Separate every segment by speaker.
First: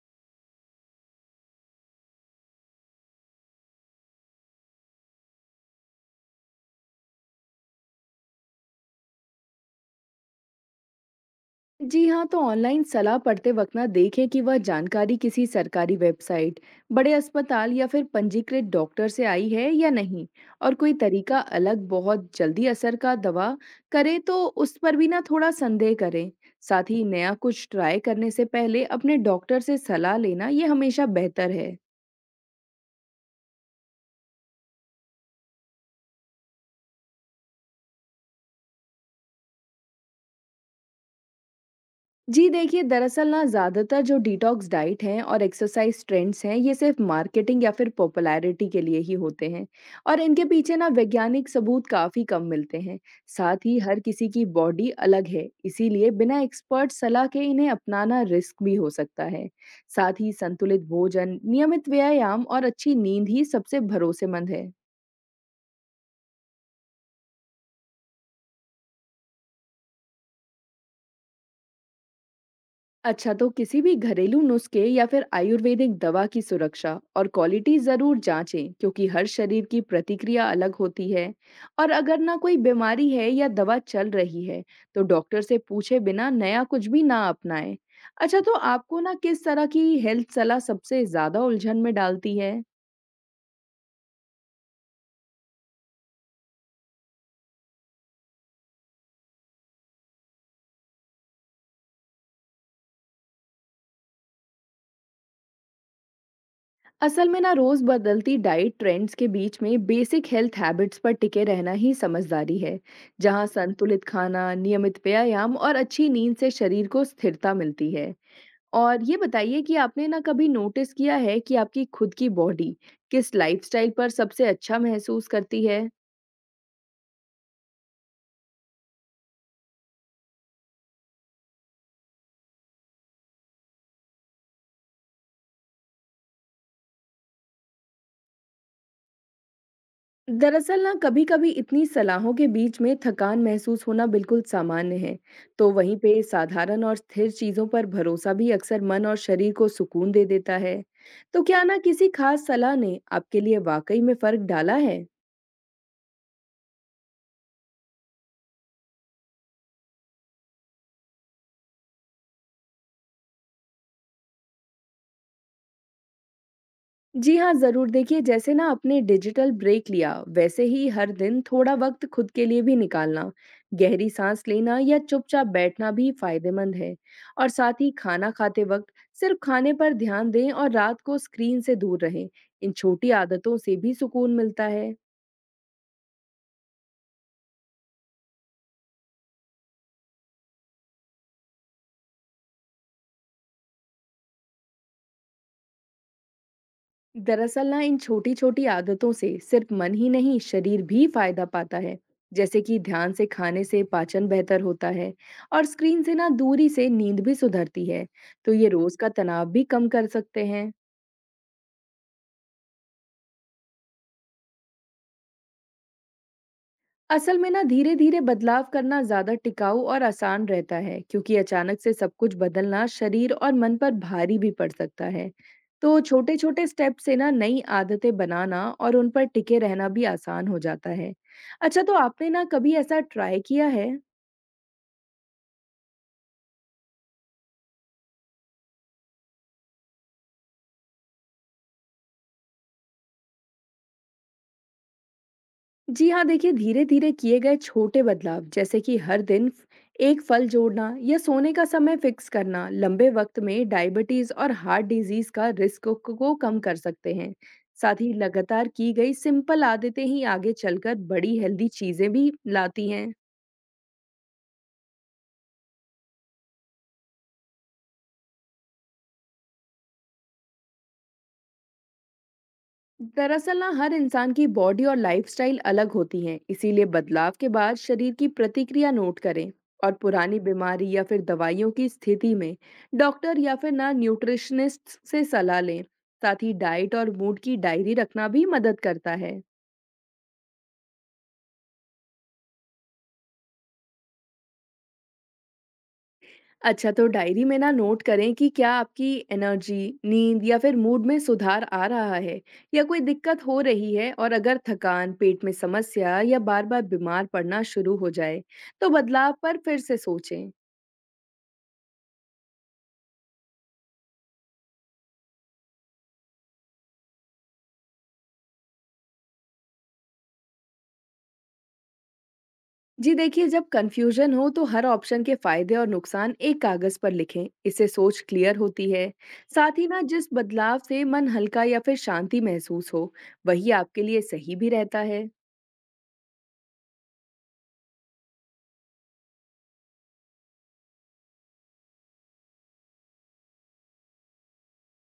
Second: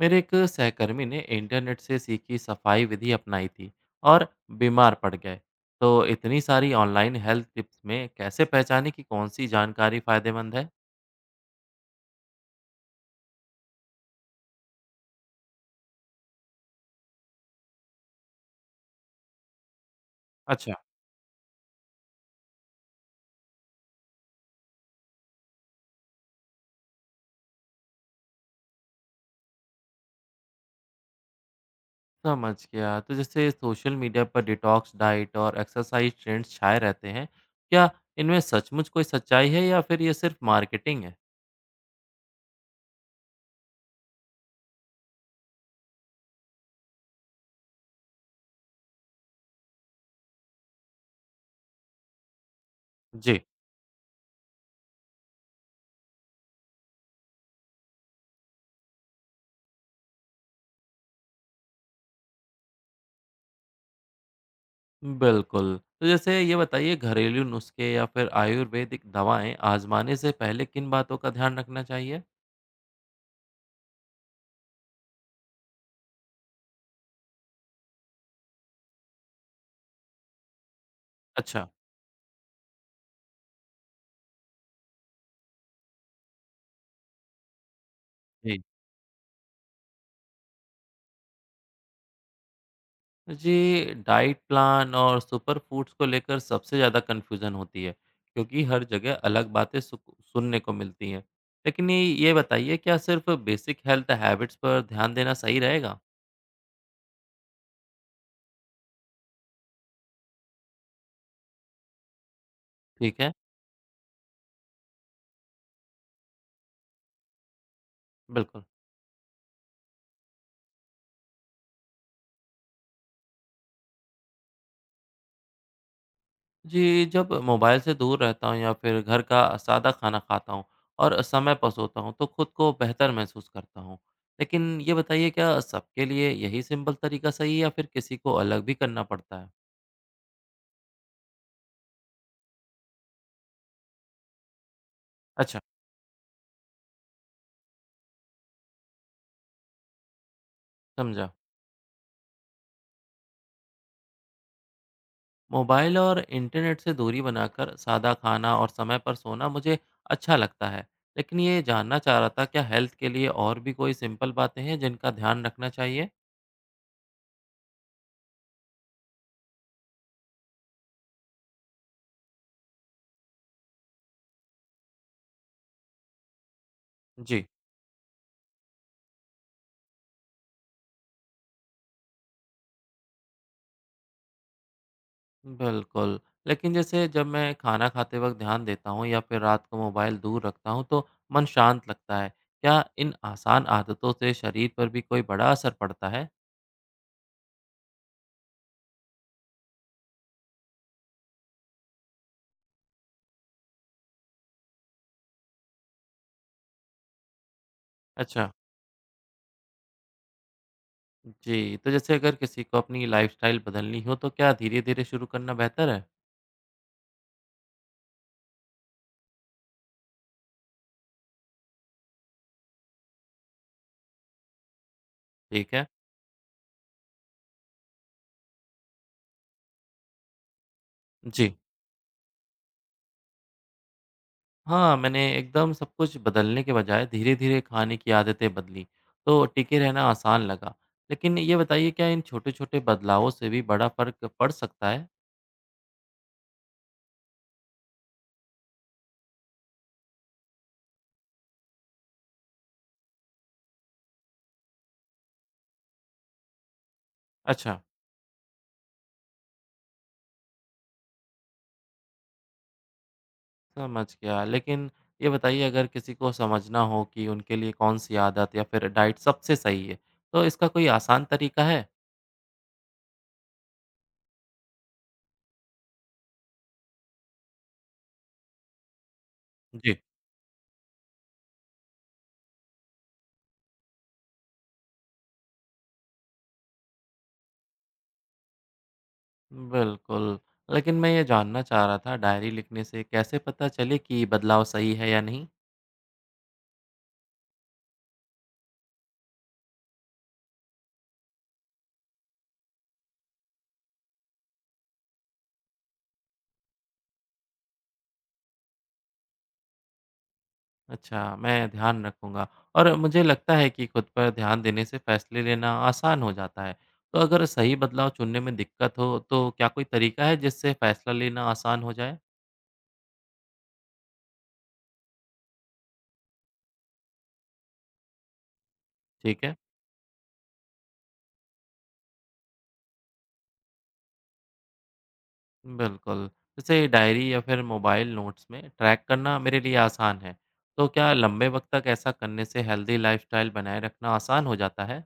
Speaker 1: मेरे एक सहकर्मी ने इंटरनेट से सीखी सफाई विधि अपनाई थी और बीमार पड़ गए। तो इतनी सारी ऑनलाइन हेल्थ टिप्स में कैसे पहचाने कि कौन सी जानकारी फायदेमंद है।
Speaker 2: जी हाँ, तो ऑनलाइन सलाह पढ़ते वक्त ना देखें कि वह जानकारी किसी सरकारी वेबसाइट, बड़े अस्पताल या फिर पंजीकृत डॉक्टर से आई है या नहीं। और
Speaker 1: अच्छा,
Speaker 2: कोई तरीका अलग बहुत जल्दी असर का दवा करे तो उस पर भी ना थोड़ा संदेह करें। साथ ही नया कुछ ट्राई करने से पहले अपने डॉक्टर से सलाह लेना ये हमेशा बेहतर है।
Speaker 1: समझ गया। तो जैसे सोशल मीडिया पर डिटॉक्स डाइट और एक्सरसाइज ट्रेंड्स छाए रहते हैं, क्या इनमें सचमुच कोई सच्चाई है या फिर ये सिर्फ मार्केटिंग है।
Speaker 2: जी देखिए, दरअसल ना ज़्यादातर जो डिटॉक्स डाइट हैं और एक्सरसाइज ट्रेंड्स हैं, ये सिर्फ मार्केटिंग या फिर पॉपुलैरिटी के लिए ही होते हैं। और इनके पीछे ना वैज्ञानिक सबूत काफ़ी कम मिलते हैं।
Speaker 1: जी,
Speaker 2: साथ ही हर किसी की बॉडी अलग है, इसीलिए बिना एक्सपर्ट सलाह के इन्हें अपनाना रिस्क भी हो सकता है। साथ ही संतुलित भोजन, नियमित व्यायाम और अच्छी नींद ही सबसे भरोसेमंद है।
Speaker 1: बिल्कुल। तो जैसे ये बताइए, घरेलू नुस्खे या फिर आयुर्वेदिक दवाएं आजमाने से पहले किन बातों का ध्यान रखना चाहिए।
Speaker 2: अच्छा, तो किसी भी घरेलू नुस्खे या फिर आयुर्वेदिक दवा की सुरक्षा और क्वालिटी जरूर जांचें, क्योंकि हर शरीर की प्रतिक्रिया अलग होती है।
Speaker 1: अच्छा।
Speaker 2: और अगर ना कोई बीमारी है या दवा चल रही है, तो डॉक्टर से पूछे बिना नया कुछ भी ना अपनाएं। अच्छा, तो
Speaker 1: जी,
Speaker 2: आपको ना किस तरह की हेल्थ सलाह सबसे ज्यादा उलझन में डालती है?
Speaker 1: मुझे डाइट प्लान और सुपर फूड्स को लेकर सबसे ज़्यादा कन्फ्यूज़न होती है, क्योंकि हर जगह अलग बातें सुनने को मिलती हैं। लेकिन ये बताइए, क्या सिर्फ बेसिक हेल्थ हैबिट्स पर ध्यान देना सही रहेगा।
Speaker 2: असल में ना रोज बदलती डाइट ट्रेंड्स के बीच में बेसिक हेल्थ हैबिट्स पर टिके रहना ही समझदारी है,
Speaker 1: ठीक है।
Speaker 2: जहां संतुलित खाना, नियमित व्यायाम और अच्छी नींद से शरीर को स्थिरता मिलती है।
Speaker 1: बिल्कुल।
Speaker 2: और ये बताइए कि आपने ना कभी नोटिस किया है कि आपकी खुद की बॉडी किस लाइफस्टाइल पर सबसे अच्छा महसूस करती है?
Speaker 1: जी, जब मोबाइल से दूर रहता हूँ या फिर घर का सादा खाना खाता हूँ और समय पर सोता हूँ तो खुद को बेहतर महसूस करता हूँ। लेकिन ये बताइए, क्या सबके लिए यही सिंपल तरीका सही है या फिर किसी को अलग भी करना पड़ता है।
Speaker 2: दरअसल ना कभी-कभी इतनी सलाहों के बीच में थकान महसूस होना बिल्कुल सामान्य है।
Speaker 1: अच्छा।
Speaker 2: तो वहीं पे साधारण और स्थिर चीज़ों पर भरोसा भी अक्सर मन और शरीर को सुकून दे देता है।
Speaker 1: समझा।
Speaker 2: तो क्या ना किसी खास सलाह ने आपके लिए वाकई में फर्क डाला है?
Speaker 1: मोबाइल और इंटरनेट से दूरी बनाकर सादा खाना और समय पर सोना मुझे अच्छा लगता है। लेकिन ये जानना चाह रहा था, क्या हेल्थ के लिए और भी कोई सिंपल बातें हैं जिनका ध्यान रखना चाहिए।
Speaker 2: जी हाँ, ज़रूर देखिए, जैसे ना आपने डिजिटल ब्रेक लिया, वैसे ही हर दिन थोड़ा वक्त खुद के लिए भी निकालना, गहरी सांस लेना या चुपचाप बैठना भी फायदेमंद है।
Speaker 1: जी।
Speaker 2: और साथ ही खाना खाते वक्त सिर्फ खाने पर ध्यान दें और रात को स्क्रीन से दूर रहें। इन छोटी आदतों से भी सुकून मिलता है।
Speaker 1: बिल्कुल। लेकिन जैसे जब मैं खाना खाते वक्त ध्यान देता हूँ या फिर रात को मोबाइल दूर रखता हूँ तो मन शांत लगता है। क्या इन आसान आदतों से शरीर पर भी कोई बड़ा असर पड़ता है।
Speaker 2: दरअसल ना इन छोटी छोटी आदतों से सिर्फ मन ही नहीं, शरीर भी फायदा पाता है। जैसे कि ध्यान से खाने से पाचन बेहतर होता है और स्क्रीन से ना दूरी से नींद भी सुधरती है।
Speaker 1: अच्छा।
Speaker 2: तो ये रोज का तनाव भी कम कर सकते हैं।
Speaker 1: जी, तो जैसे अगर किसी को अपनी लाइफस्टाइल बदलनी हो तो क्या धीरे धीरे शुरू करना बेहतर है।
Speaker 2: असल में ना धीरे धीरे बदलाव करना ज्यादा टिकाऊ और आसान रहता है, क्योंकि अचानक से सब कुछ बदलना शरीर और मन पर भारी भी पड़ सकता है।
Speaker 1: ठीक है।
Speaker 2: तो छोटे छोटे स्टेप से ना नई आदतें बनाना और उन पर टिके रहना भी आसान हो जाता है।
Speaker 1: जी
Speaker 2: अच्छा, तो आपने ना कभी ऐसा ट्राई किया है?
Speaker 1: हाँ, मैंने एकदम सब कुछ बदलने के बजाय धीरे-धीरे खाने की आदतें बदलीं, तो टिके रहना आसान लगा। लेकिन ये बताइए, क्या इन छोटे-छोटे बदलावों से भी बड़ा फ़र्क पड़ सकता है?
Speaker 2: जी हाँ देखिए, धीरे धीरे किए गए छोटे बदलाव, जैसे कि हर दिन एक फल जोड़ना या सोने का समय फिक्स करना, लंबे वक्त में डायबिटीज और हार्ट डिजीज का रिस्क को कम कर सकते हैं।
Speaker 1: अच्छा,
Speaker 2: साथ ही लगातार की गई सिंपल आदतें ही आगे चलकर बड़ी हेल्दी चीजें भी लाती हैं।
Speaker 1: समझ गया। लेकिन ये बताइए, अगर किसी को समझना हो कि उनके लिए कौन-सी आदत या फिर डाइट सबसे सही है, तो इसका कोई आसान तरीका है?
Speaker 2: दरअसल ना हर इंसान की बॉडी और लाइफस्टाइल अलग होती हैं, इसीलिए बदलाव के बाद शरीर की प्रतिक्रिया नोट करें। और
Speaker 1: जी,
Speaker 2: पुरानी बीमारी या फिर दवाइयों की स्थिति में डॉक्टर या फिर ना न्यूट्रिशनिस्ट से सलाह लें। साथ ही डाइट और मूड की डायरी रखना भी मदद करता है।
Speaker 1: बिल्कुल, लेकिन मैं ये जानना चाह रहा था, डायरी लिखने से कैसे पता चले कि बदलाव सही है या नहीं?
Speaker 2: अच्छा, तो डायरी में ना नोट करें कि क्या आपकी एनर्जी, नींद या फिर मूड में सुधार आ रहा है या कोई दिक्कत हो रही है। और अगर थकान, पेट में समस्या या बार-बार बीमार पड़ना शुरू हो जाए, तो बदलाव पर फिर से सोचें।
Speaker 1: अच्छा, मैं ध्यान रखूँगा और मुझे लगता है कि खुद पर ध्यान देने से फैसले लेना आसान हो जाता है। तो अगर सही बदलाव चुनने में दिक्कत हो, तो क्या कोई तरीका है जिससे फैसला लेना आसान हो जाए?
Speaker 2: जी देखिए, जब कंफ्यूजन हो तो हर ऑप्शन के फायदे और नुकसान एक कागज पर लिखें। इससे सोच क्लियर होती है।
Speaker 1: ठीक है,
Speaker 2: साथ ही ना जिस बदलाव से मन हल्का या फिर शांति महसूस हो, वही आपके लिए सही भी रहता है।
Speaker 1: बिल्कुल। जैसे डायरी या फिर मोबाइल नोट्स में ट्रैक करना मेरे लिए आसान है। तो क्या लंबे वक़्त तक ऐसा करने से हेल्दी लाइफ़स्टाइल बनाए रखना आसान हो जाता है?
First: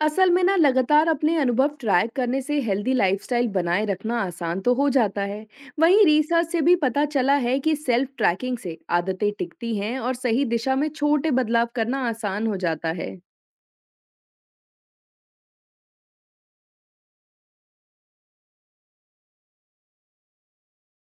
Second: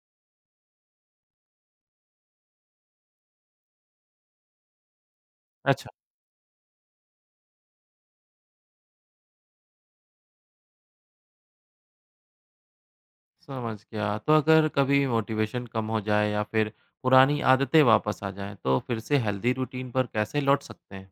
Speaker 2: असल में ना लगातार अपने अनुभव ट्रैक करने से हेल्दी लाइफस्टाइल बनाए रखना आसान तो हो जाता है।
Speaker 1: अच्छा।
Speaker 2: वहीं रिसर्च से भी पता चला है कि सेल्फ ट्रैकिंग से आदतें टिकती हैं और सही दिशा में छोटे बदलाव करना आसान हो जाता है।
Speaker 1: समझ गया। तो अगर कभी मोटिवेशन कम हो जाए या फिर पुरानी आदतें वापस आ जाएँ, तो फिर से हेल्दी रूटीन पर कैसे लौट सकते हैं?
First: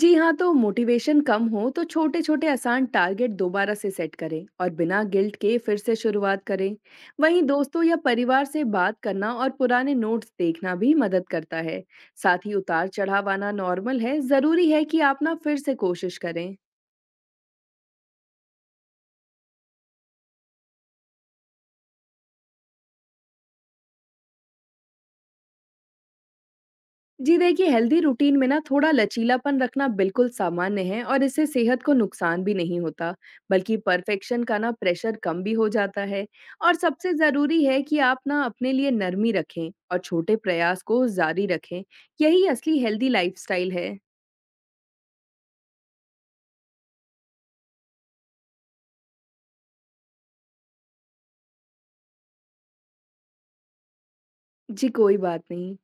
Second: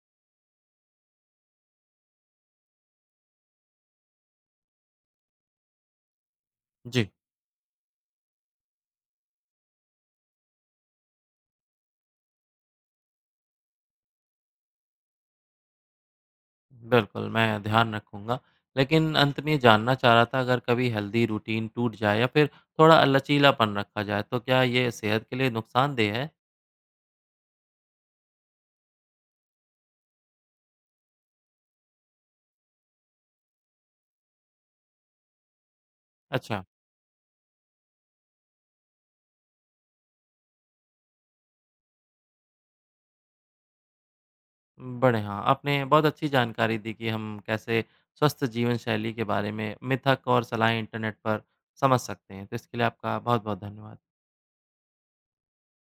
Speaker 2: जी हाँ, तो मोटिवेशन कम हो तो छोटे छोटे आसान टारगेट दोबारा से सेट करें और बिना गिल्ट के फिर से शुरुआत करें।
Speaker 1: जी,
Speaker 2: वहीं दोस्तों या परिवार से बात करना और पुराने नोट्स देखना भी मदद करता है। साथ ही उतार चढ़ाव आना नॉर्मल है, जरूरी है कि आप ना फिर से कोशिश करें।
Speaker 1: बिल्कुल, मैं ध्यान रखूँगा। लेकिन अंत में ये जानना चाह रहा था, अगर कभी हेल्दी रूटीन टूट जाए या फिर थोड़ा लचीलापन रखा जाए, तो क्या ये सेहत के लिए नुकसानदेह है?
Speaker 2: जी देखिए, हेल्दी रूटीन में ना थोड़ा लचीलापन रखना बिल्कुल सामान्य है और इससे सेहत को नुकसान भी नहीं होता, बल्कि परफेक्शन का ना प्रेशर कम भी हो जाता है।
Speaker 1: अच्छा,
Speaker 2: और सबसे जरूरी है कि आप ना अपने लिए नरमी रखें और छोटे प्रयास को जारी रखें। यही असली हेल्दी लाइफस्टाइल है।
Speaker 1: बड़े हाँ, आपने बहुत अच्छी जानकारी दी कि हम कैसे स्वस्थ जीवन शैली के बारे में मिथक और सलाहें इंटरनेट पर समझ सकते हैं। तो इसके लिए आपका बहुत-बहुत धन्यवाद।
Speaker 2: जी कोई बात नहीं।